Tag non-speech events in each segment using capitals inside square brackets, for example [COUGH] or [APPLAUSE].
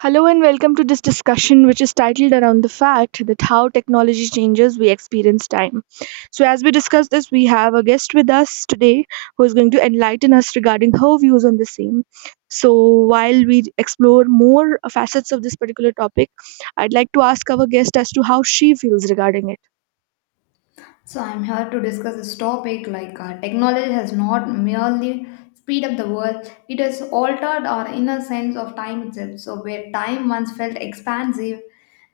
Hello and welcome to this discussion, which is titled around the fact that how technology changes, we experience time. So, as we discuss this, we have a guest with us today who is going to enlighten us regarding her views on the same. So, while we explore more facets of this particular topic, I'd like to ask our guest as to how she feels regarding it. So I'm here to discuss this topic, like technology has not merely speed up the world, it has altered our inner sense of time itself. So where time once felt expansive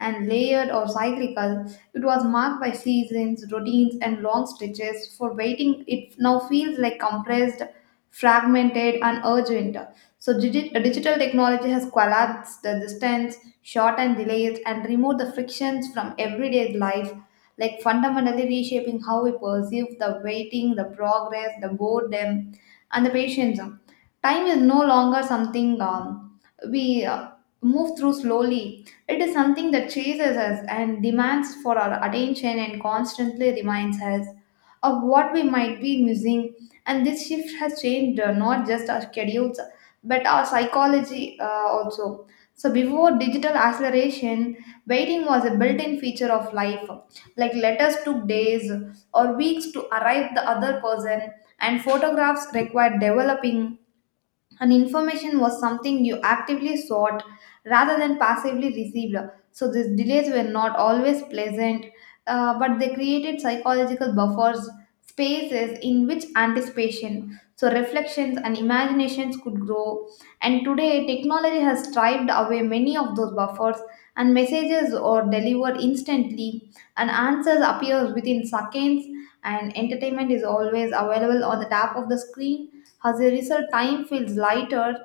and layered or cyclical, it was marked by seasons, routines, and long stretches. For waiting, it now feels like compressed, fragmented, and urgent. So digital technology has collapsed the distance, shortened delays, and removed the frictions from everyday life, like fundamentally reshaping how we perceive the waiting, the progress, the boredom, and the patience. Time is no longer something we move through slowly. It is something that chases us and demands for our attention and constantly reminds us of what we might be missing. And this shift has changed not just our schedules but our psychology also. So before digital acceleration, waiting was a built-in feature of life, like letters took days or weeks to arrive the other person, and photographs required developing, and information was something you actively sought rather than passively received. So these delays were not always pleasant, but they created psychological buffers, spaces in which anticipation, so reflections and imaginations could grow. And today, technology has striped away many of those buffers, and messages are delivered instantly, and answers appear within seconds. And entertainment is always available on the tap of the screen. As a result, time feels lighter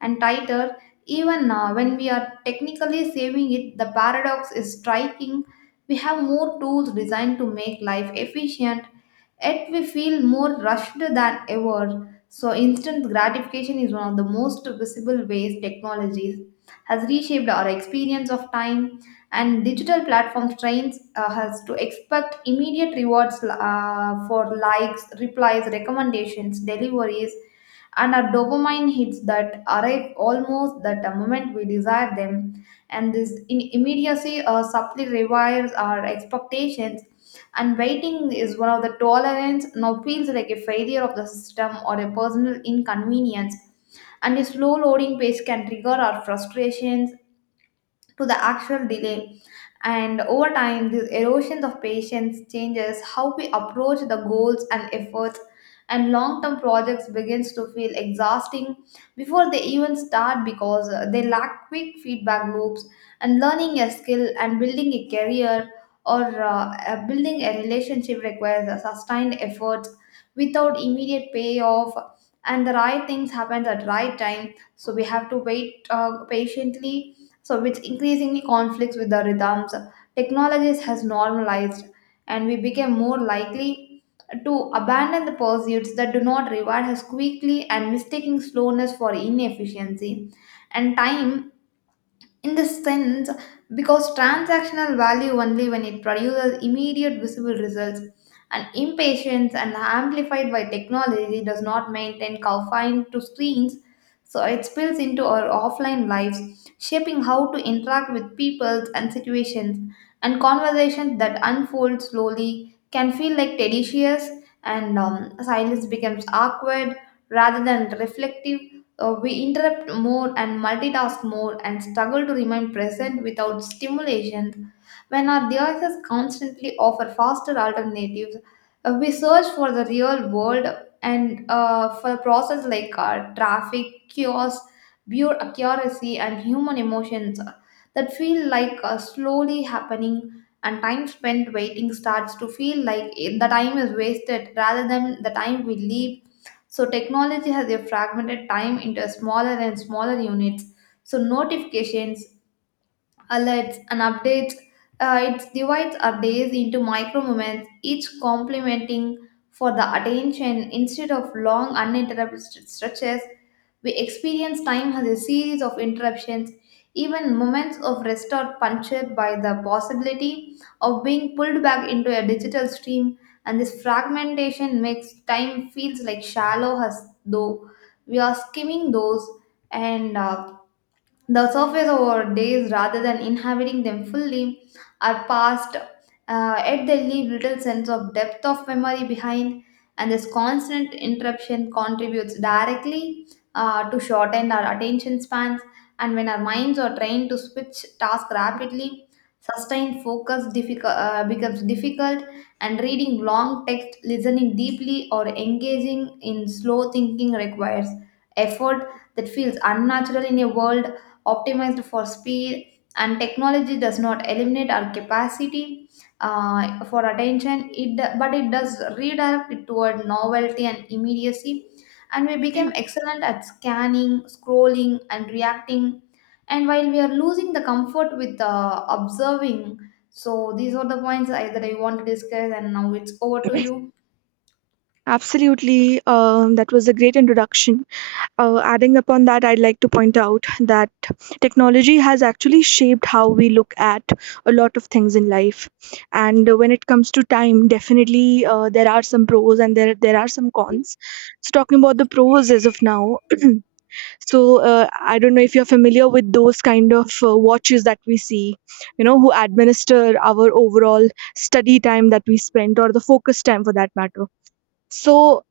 and tighter, even when we are technically saving it. The paradox is striking. We have more tools designed to make life efficient, yet we feel more rushed than ever. So, instant gratification is one of the most visible ways technologies has reshaped our experience of time, and digital platform trains us to expect immediate rewards for likes, replies, recommendations, deliveries, and our dopamine hits that arrive almost at the moment we desire them. And this immediacy subtly rewires our expectations, and waiting is one of the tolerance now feels like a failure of the system or a personal inconvenience, and a slow loading pace can trigger our frustrations to the actual delay. And over time, these erosions of patience changes how we approach the goals and efforts, and long-term projects begins to feel exhausting before they even start, because they lack quick feedback loops. And learning a skill and building a career or building a relationship requires a sustained effort without immediate payoff. And the right things happen at the right time, so we have to wait patiently, so which increasingly conflicts with the rhythms technologies has normalized, and we became more likely to abandon the pursuits that do not reward us quickly, and mistaking slowness for inefficiency. And time, in this sense, because transactional value only when it produces immediate visible results. And impatience and amplified by technology does not maintain confined to screens, so it spills into our offline lives, shaping how to interact with people and situations. And conversations that unfold slowly can feel like tedious, and silence becomes awkward rather than reflective. We interrupt more and multitask more and struggle to remain present without stimulation. When our devices constantly offer faster alternatives, we search for the real world and for process like traffic, chaos, pure accuracy, and human emotions that feel like slowly happening. And time spent waiting starts to feel like the time is wasted rather than the time we live. So technology has fragmented time into smaller and smaller units. So notifications, alerts, and updates. It divides our days into micro moments, each complementing for the attention instead of long uninterrupted stretches. We experience time as a series of interruptions. Even moments of rest are punctured by the possibility of being pulled back into a digital stream, and this fragmentation makes time feels like shallow, as though we are skimming those and the surface of our days rather than inhabiting them fully are past, yet they leave little sense of depth of memory behind. And this constant interruption contributes directly to shorten our attention spans. And when our minds are trained to switch tasks rapidly, sustained focus becomes difficult, and reading long text, listening deeply, or engaging in slow thinking requires effort that feels unnatural in a world optimized for speed. And technology does not eliminate our capacity for attention, but it does redirect it toward novelty and immediacy. And we became excellent at scanning, scrolling, and reacting. And while we are losing the comfort with observing, so these are the points that I want to discuss, and now it's over to you. Absolutely, that was a great introduction. Adding upon that, I'd like to point out that technology has actually shaped how we look at a lot of things in life. And when it comes to time, definitely there are some pros and there are some cons. So talking about the pros as of now, [CLEARS THROAT] so I don't know if you're familiar with those kind of watches that we see, who administer our overall study time that we spend or the focus time for that matter. So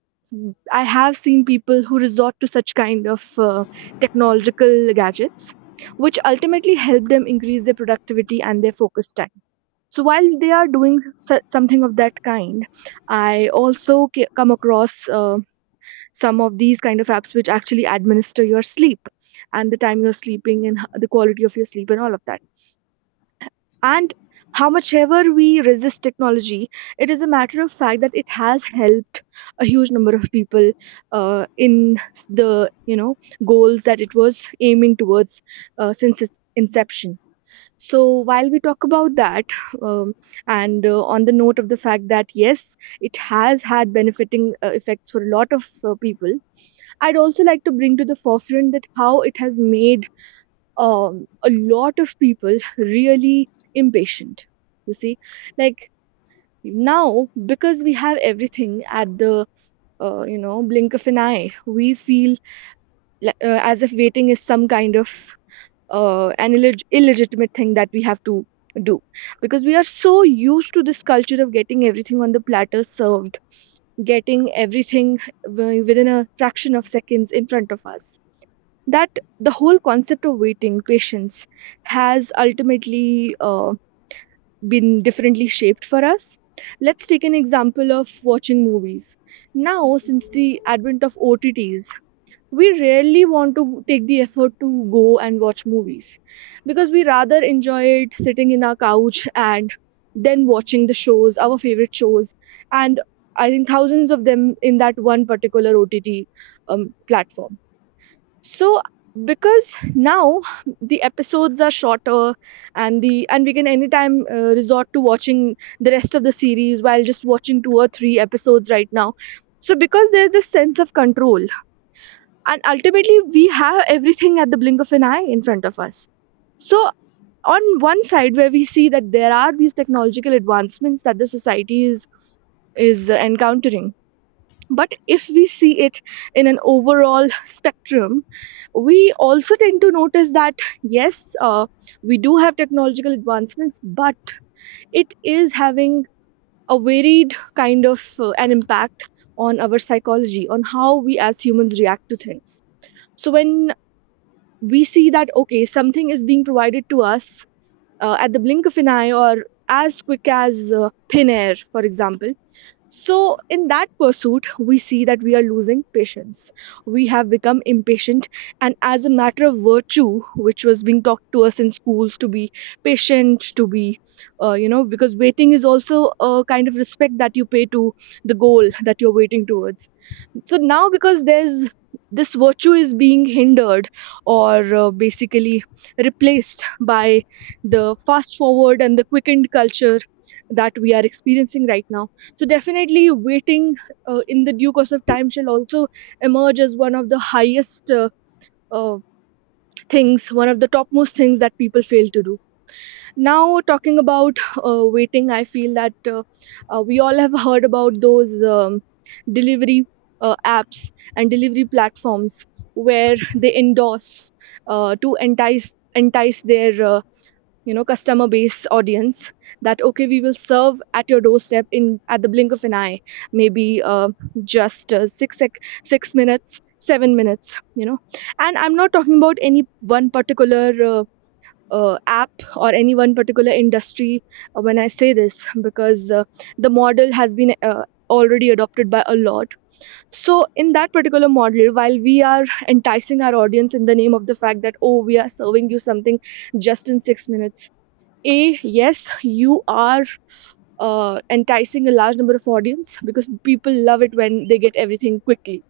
I have seen people who resort to such kind of technological gadgets, which ultimately help them increase their productivity and their focus time. So while they are doing something of that kind, I also come across some of these kind of apps which actually administer your sleep and the time you're sleeping and the quality of your sleep and all of that. And how much ever we resist technology, it is a matter of fact that it has helped a huge number of people in the goals that it was aiming towards since its inception. So while we talk about that, um, and on the note of the fact that yes, it has had benefiting effects for a lot of people, I'd also like to bring to the forefront that how it has made a lot of people really impatient, you see, like now because we have everything at the blink of an eye. We feel as if waiting is some kind of an illegitimate thing that we have to do because we are so used to this culture of getting everything on the platter served, getting everything within a fraction of seconds in front of us, that the whole concept of waiting patience has ultimately been differently shaped for us. Let's take an example of watching movies. Now, since the advent of OTTs, we rarely want to take the effort to go and watch movies because we rather enjoy it sitting in our couch and then watching the shows our favorite shows, and I think thousands of them in that one particular OTT platform. So, because now the episodes are shorter, and the and we can anytime resort to watching the rest of the series while just watching two or three episodes right now. So because there's this sense of control, and ultimately we have everything at the blink of an eye in front of us. So on one side where we see that there are these technological advancements that the society is encountering, but if we see it in an overall spectrum, we also tend to notice that yes, we do have technological advancements, but it is having a varied kind of an impact on our psychology, on how we as humans react to things. So when we see that, okay, something is being provided to us at the blink of an eye or as quick as thin air, for example. So, in that pursuit, we see that we are losing patience. We have become impatient, and as a matter of virtue, which was being taught to us in schools to be patient, to be, you know, because waiting is also a kind of respect that you pay to the goal that you're waiting towards. So now because there's this virtue is being hindered or basically replaced by the fast forward and the quickened culture that we are experiencing right now. So definitely, waiting in the due course of time shall also emerge as one of the highest uh, things one of the topmost things that people fail to do. Now, talking about waiting, I feel that we all have heard about those delivery apps and delivery platforms where they endorse to entice their customer base audience that, okay, we will serve at your doorstep in at the blink of an eye, maybe just 6 6 minutes, 7 minutes, you know and I'm not talking about any one particular uh, app or any one particular industry when I say this because the model has been already adopted by a lot. So, in that particular model, while we are enticing our audience in the name of the fact that, oh, we are serving you something just in 6 minutes, A, yes, you are. Enticing a large number of audience because people love it when they get everything quickly.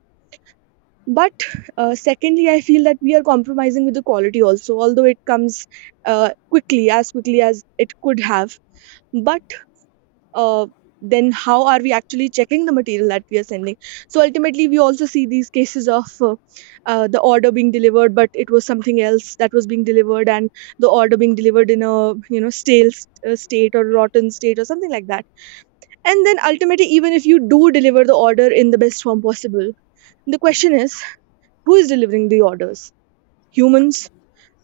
But secondly, I feel that we are compromising with the quality also, although it comes quickly as it could have. But uh, then, how are we actually checking the material that we are sending? So ultimately, we also see these cases of the order being delivered, but it was something else that was being delivered, and the order being delivered in a stale state or rotten state or something like that. And then ultimately, even if you do deliver the order in the best form possible, the question is, who is delivering the orders? Humans.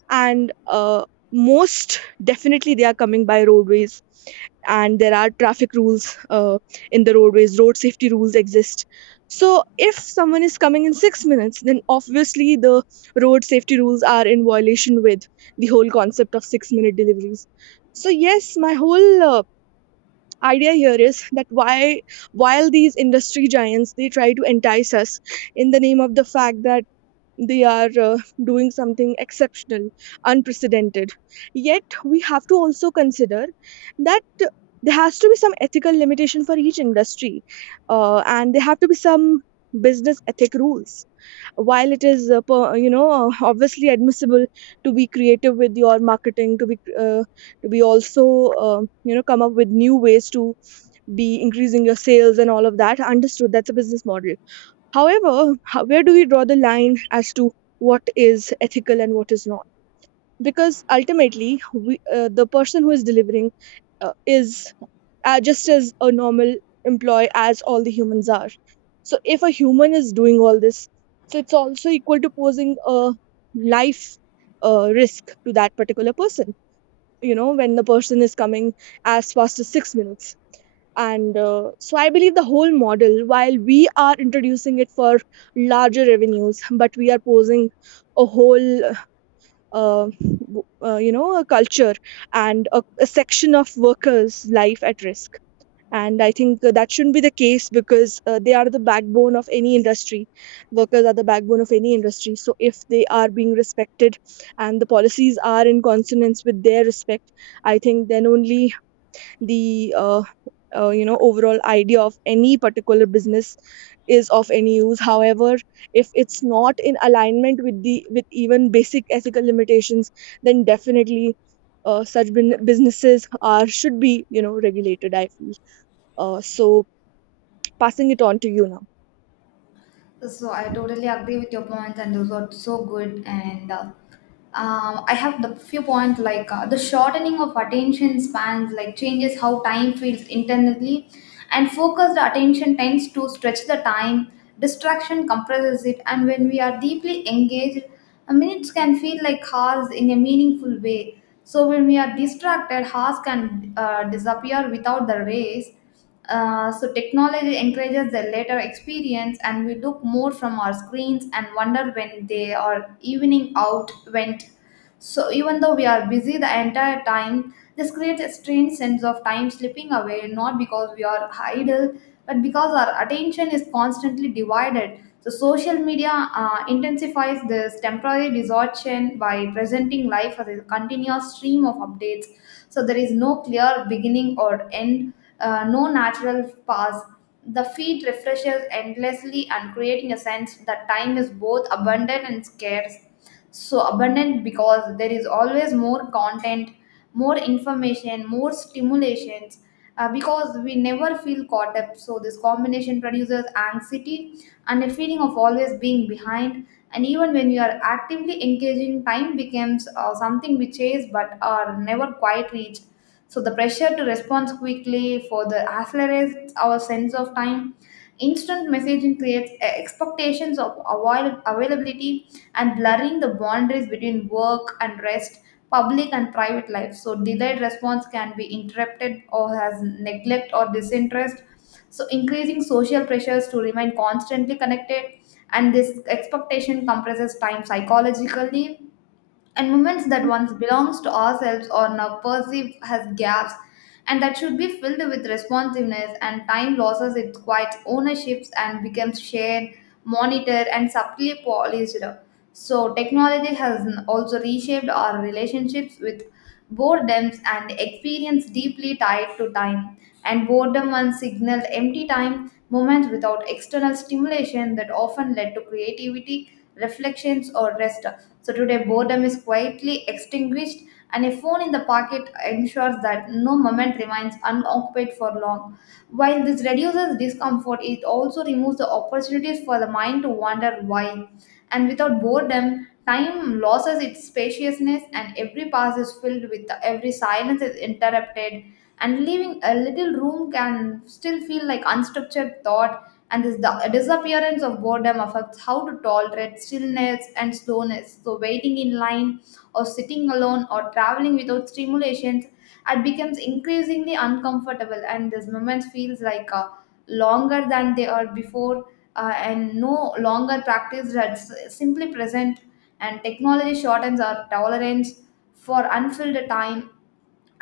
And most definitely, they are coming by roadways, and there are traffic rules in the roadways. Road safety rules exist, so if someone is coming in 6 minutes, then obviously the road safety rules are in violation with the whole concept of 6-minute deliveries. So yes, my whole idea here is that why, while these industry giants, they try to entice us in the name of the fact that they are doing something exceptional, unprecedented. Yet, we have to also consider that there has to be some ethical limitation for each industry, and there have to be some business ethic rules. While it is, obviously admissible to be creative with your marketing, to be also, come up with new ways to be increasing your sales and all of that. Understood, that's a business model. However, where do we draw the line as to what is ethical and what is not? Because ultimately, the person who is delivering is just as a normal employee as all the humans are. So, if a human is doing all this, so it's also equal to posing a life risk to that particular person. You know, when the person is coming as fast as 6 minutes, and so I believe the whole model, while we are introducing it for larger revenues, but we are posing a whole w- you know a culture and a section of workers' life at risk. And I think that shouldn't be the case because they are the backbone of any industry. Workers are the backbone of any industry. So if they are being respected and the policies are in consonance with their respect, I think then only the overall idea of any particular business is of any use. However, if it's not in alignment with even basic ethical limitations, then definitely such businesses are should be regulated, I feel. Uh, so passing it on to you now. So I totally agree with your points, and those are so good. And I have the few points like the shortening of attention spans, like changes how time feels internally, and focused attention tends to stretch the time. Distraction compresses it, and when we are deeply engaged, minutes can feel like hours in a meaningful way. So when we are distracted, hours can disappear without the race, so technology encourages the later experience, and we look more from our screens and wonder when they are evening out went. So even though we are busy the entire time, this creates a strange sense of time slipping away, not because we are idle, but because our attention is constantly divided. So social media intensifies this temporary distortion by presenting life as a continuous stream of updates. So there is no clear beginning or end, no natural pause. The feed refreshes endlessly and creating a sense that time is both abundant and scarce, so abundant because there is always more content, more information, more stimulations, because we never feel caught up. So this combination produces anxiety and a feeling of always being behind, and even when you are actively engaging time becomes something we chase but are never quite reached. So the pressure to respond quickly for the accelerates our sense of time. Instant messaging creates expectations of availability, and blurring the boundaries between work and rest, public and private life. So delayed response can be interrupted or has neglect or disinterest, so increasing social pressures to remain constantly connected. And this expectation compresses time psychologically, and moments that once belongs to ourselves are now perceived as gaps and that should be filled with responsiveness, and time loses its quiet ownerships and becomes shared, monitored, and subtly polished. So technology has also reshaped our relationships with boredoms and experience deeply tied to time, and boredom once signaled empty time moments without external stimulation that often led to creativity, reflections, or rest. So today boredom is quietly extinguished, and a phone in the pocket ensures that no moment remains unoccupied for long. While this reduces discomfort, it also removes the opportunities for the mind to wonder why. And without boredom, time loses its spaciousness, and every pass is filled with every silence is interrupted, and leaving a little room can still feel like unstructured thought. And this the disappearance of boredom affects how to tolerate stillness and slowness. So, waiting in line, or sitting alone, or traveling without stimulations, it becomes increasingly uncomfortable, and this moment feels like a longer than they are before, and no longer practiced that's simply present. And technology shortens our tolerance for unfilled time,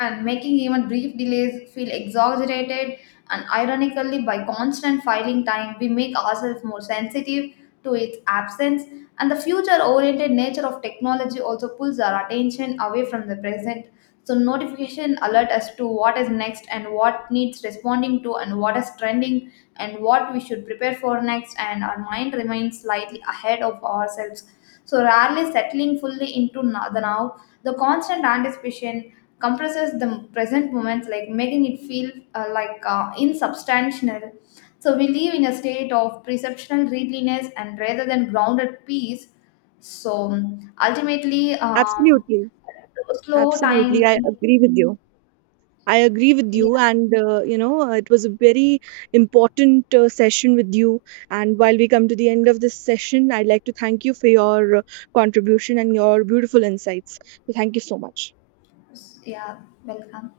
and making even brief delays feel exaggerated. And ironically, by constant filing time, we make ourselves more sensitive to its absence. And the future oriented nature of technology also pulls our attention away from the present, so notification alert us to what is next, and what needs responding to, and what is trending, and what we should prepare for next, and our mind remains slightly ahead of ourselves, so rarely settling fully into the now. The constant anticipation compresses the present moments, like making it feel like insubstantial. So we live in a state of perceptual readiness and rather than grounded peace. So ultimately, Absolutely, slow absolutely, time. I agree with you. I agree with you, Yeah, and it was a very important session with you. And while we come to the end of this session, I'd like to thank you for your contribution and your beautiful insights. So, thank you so much. yeah, welcome.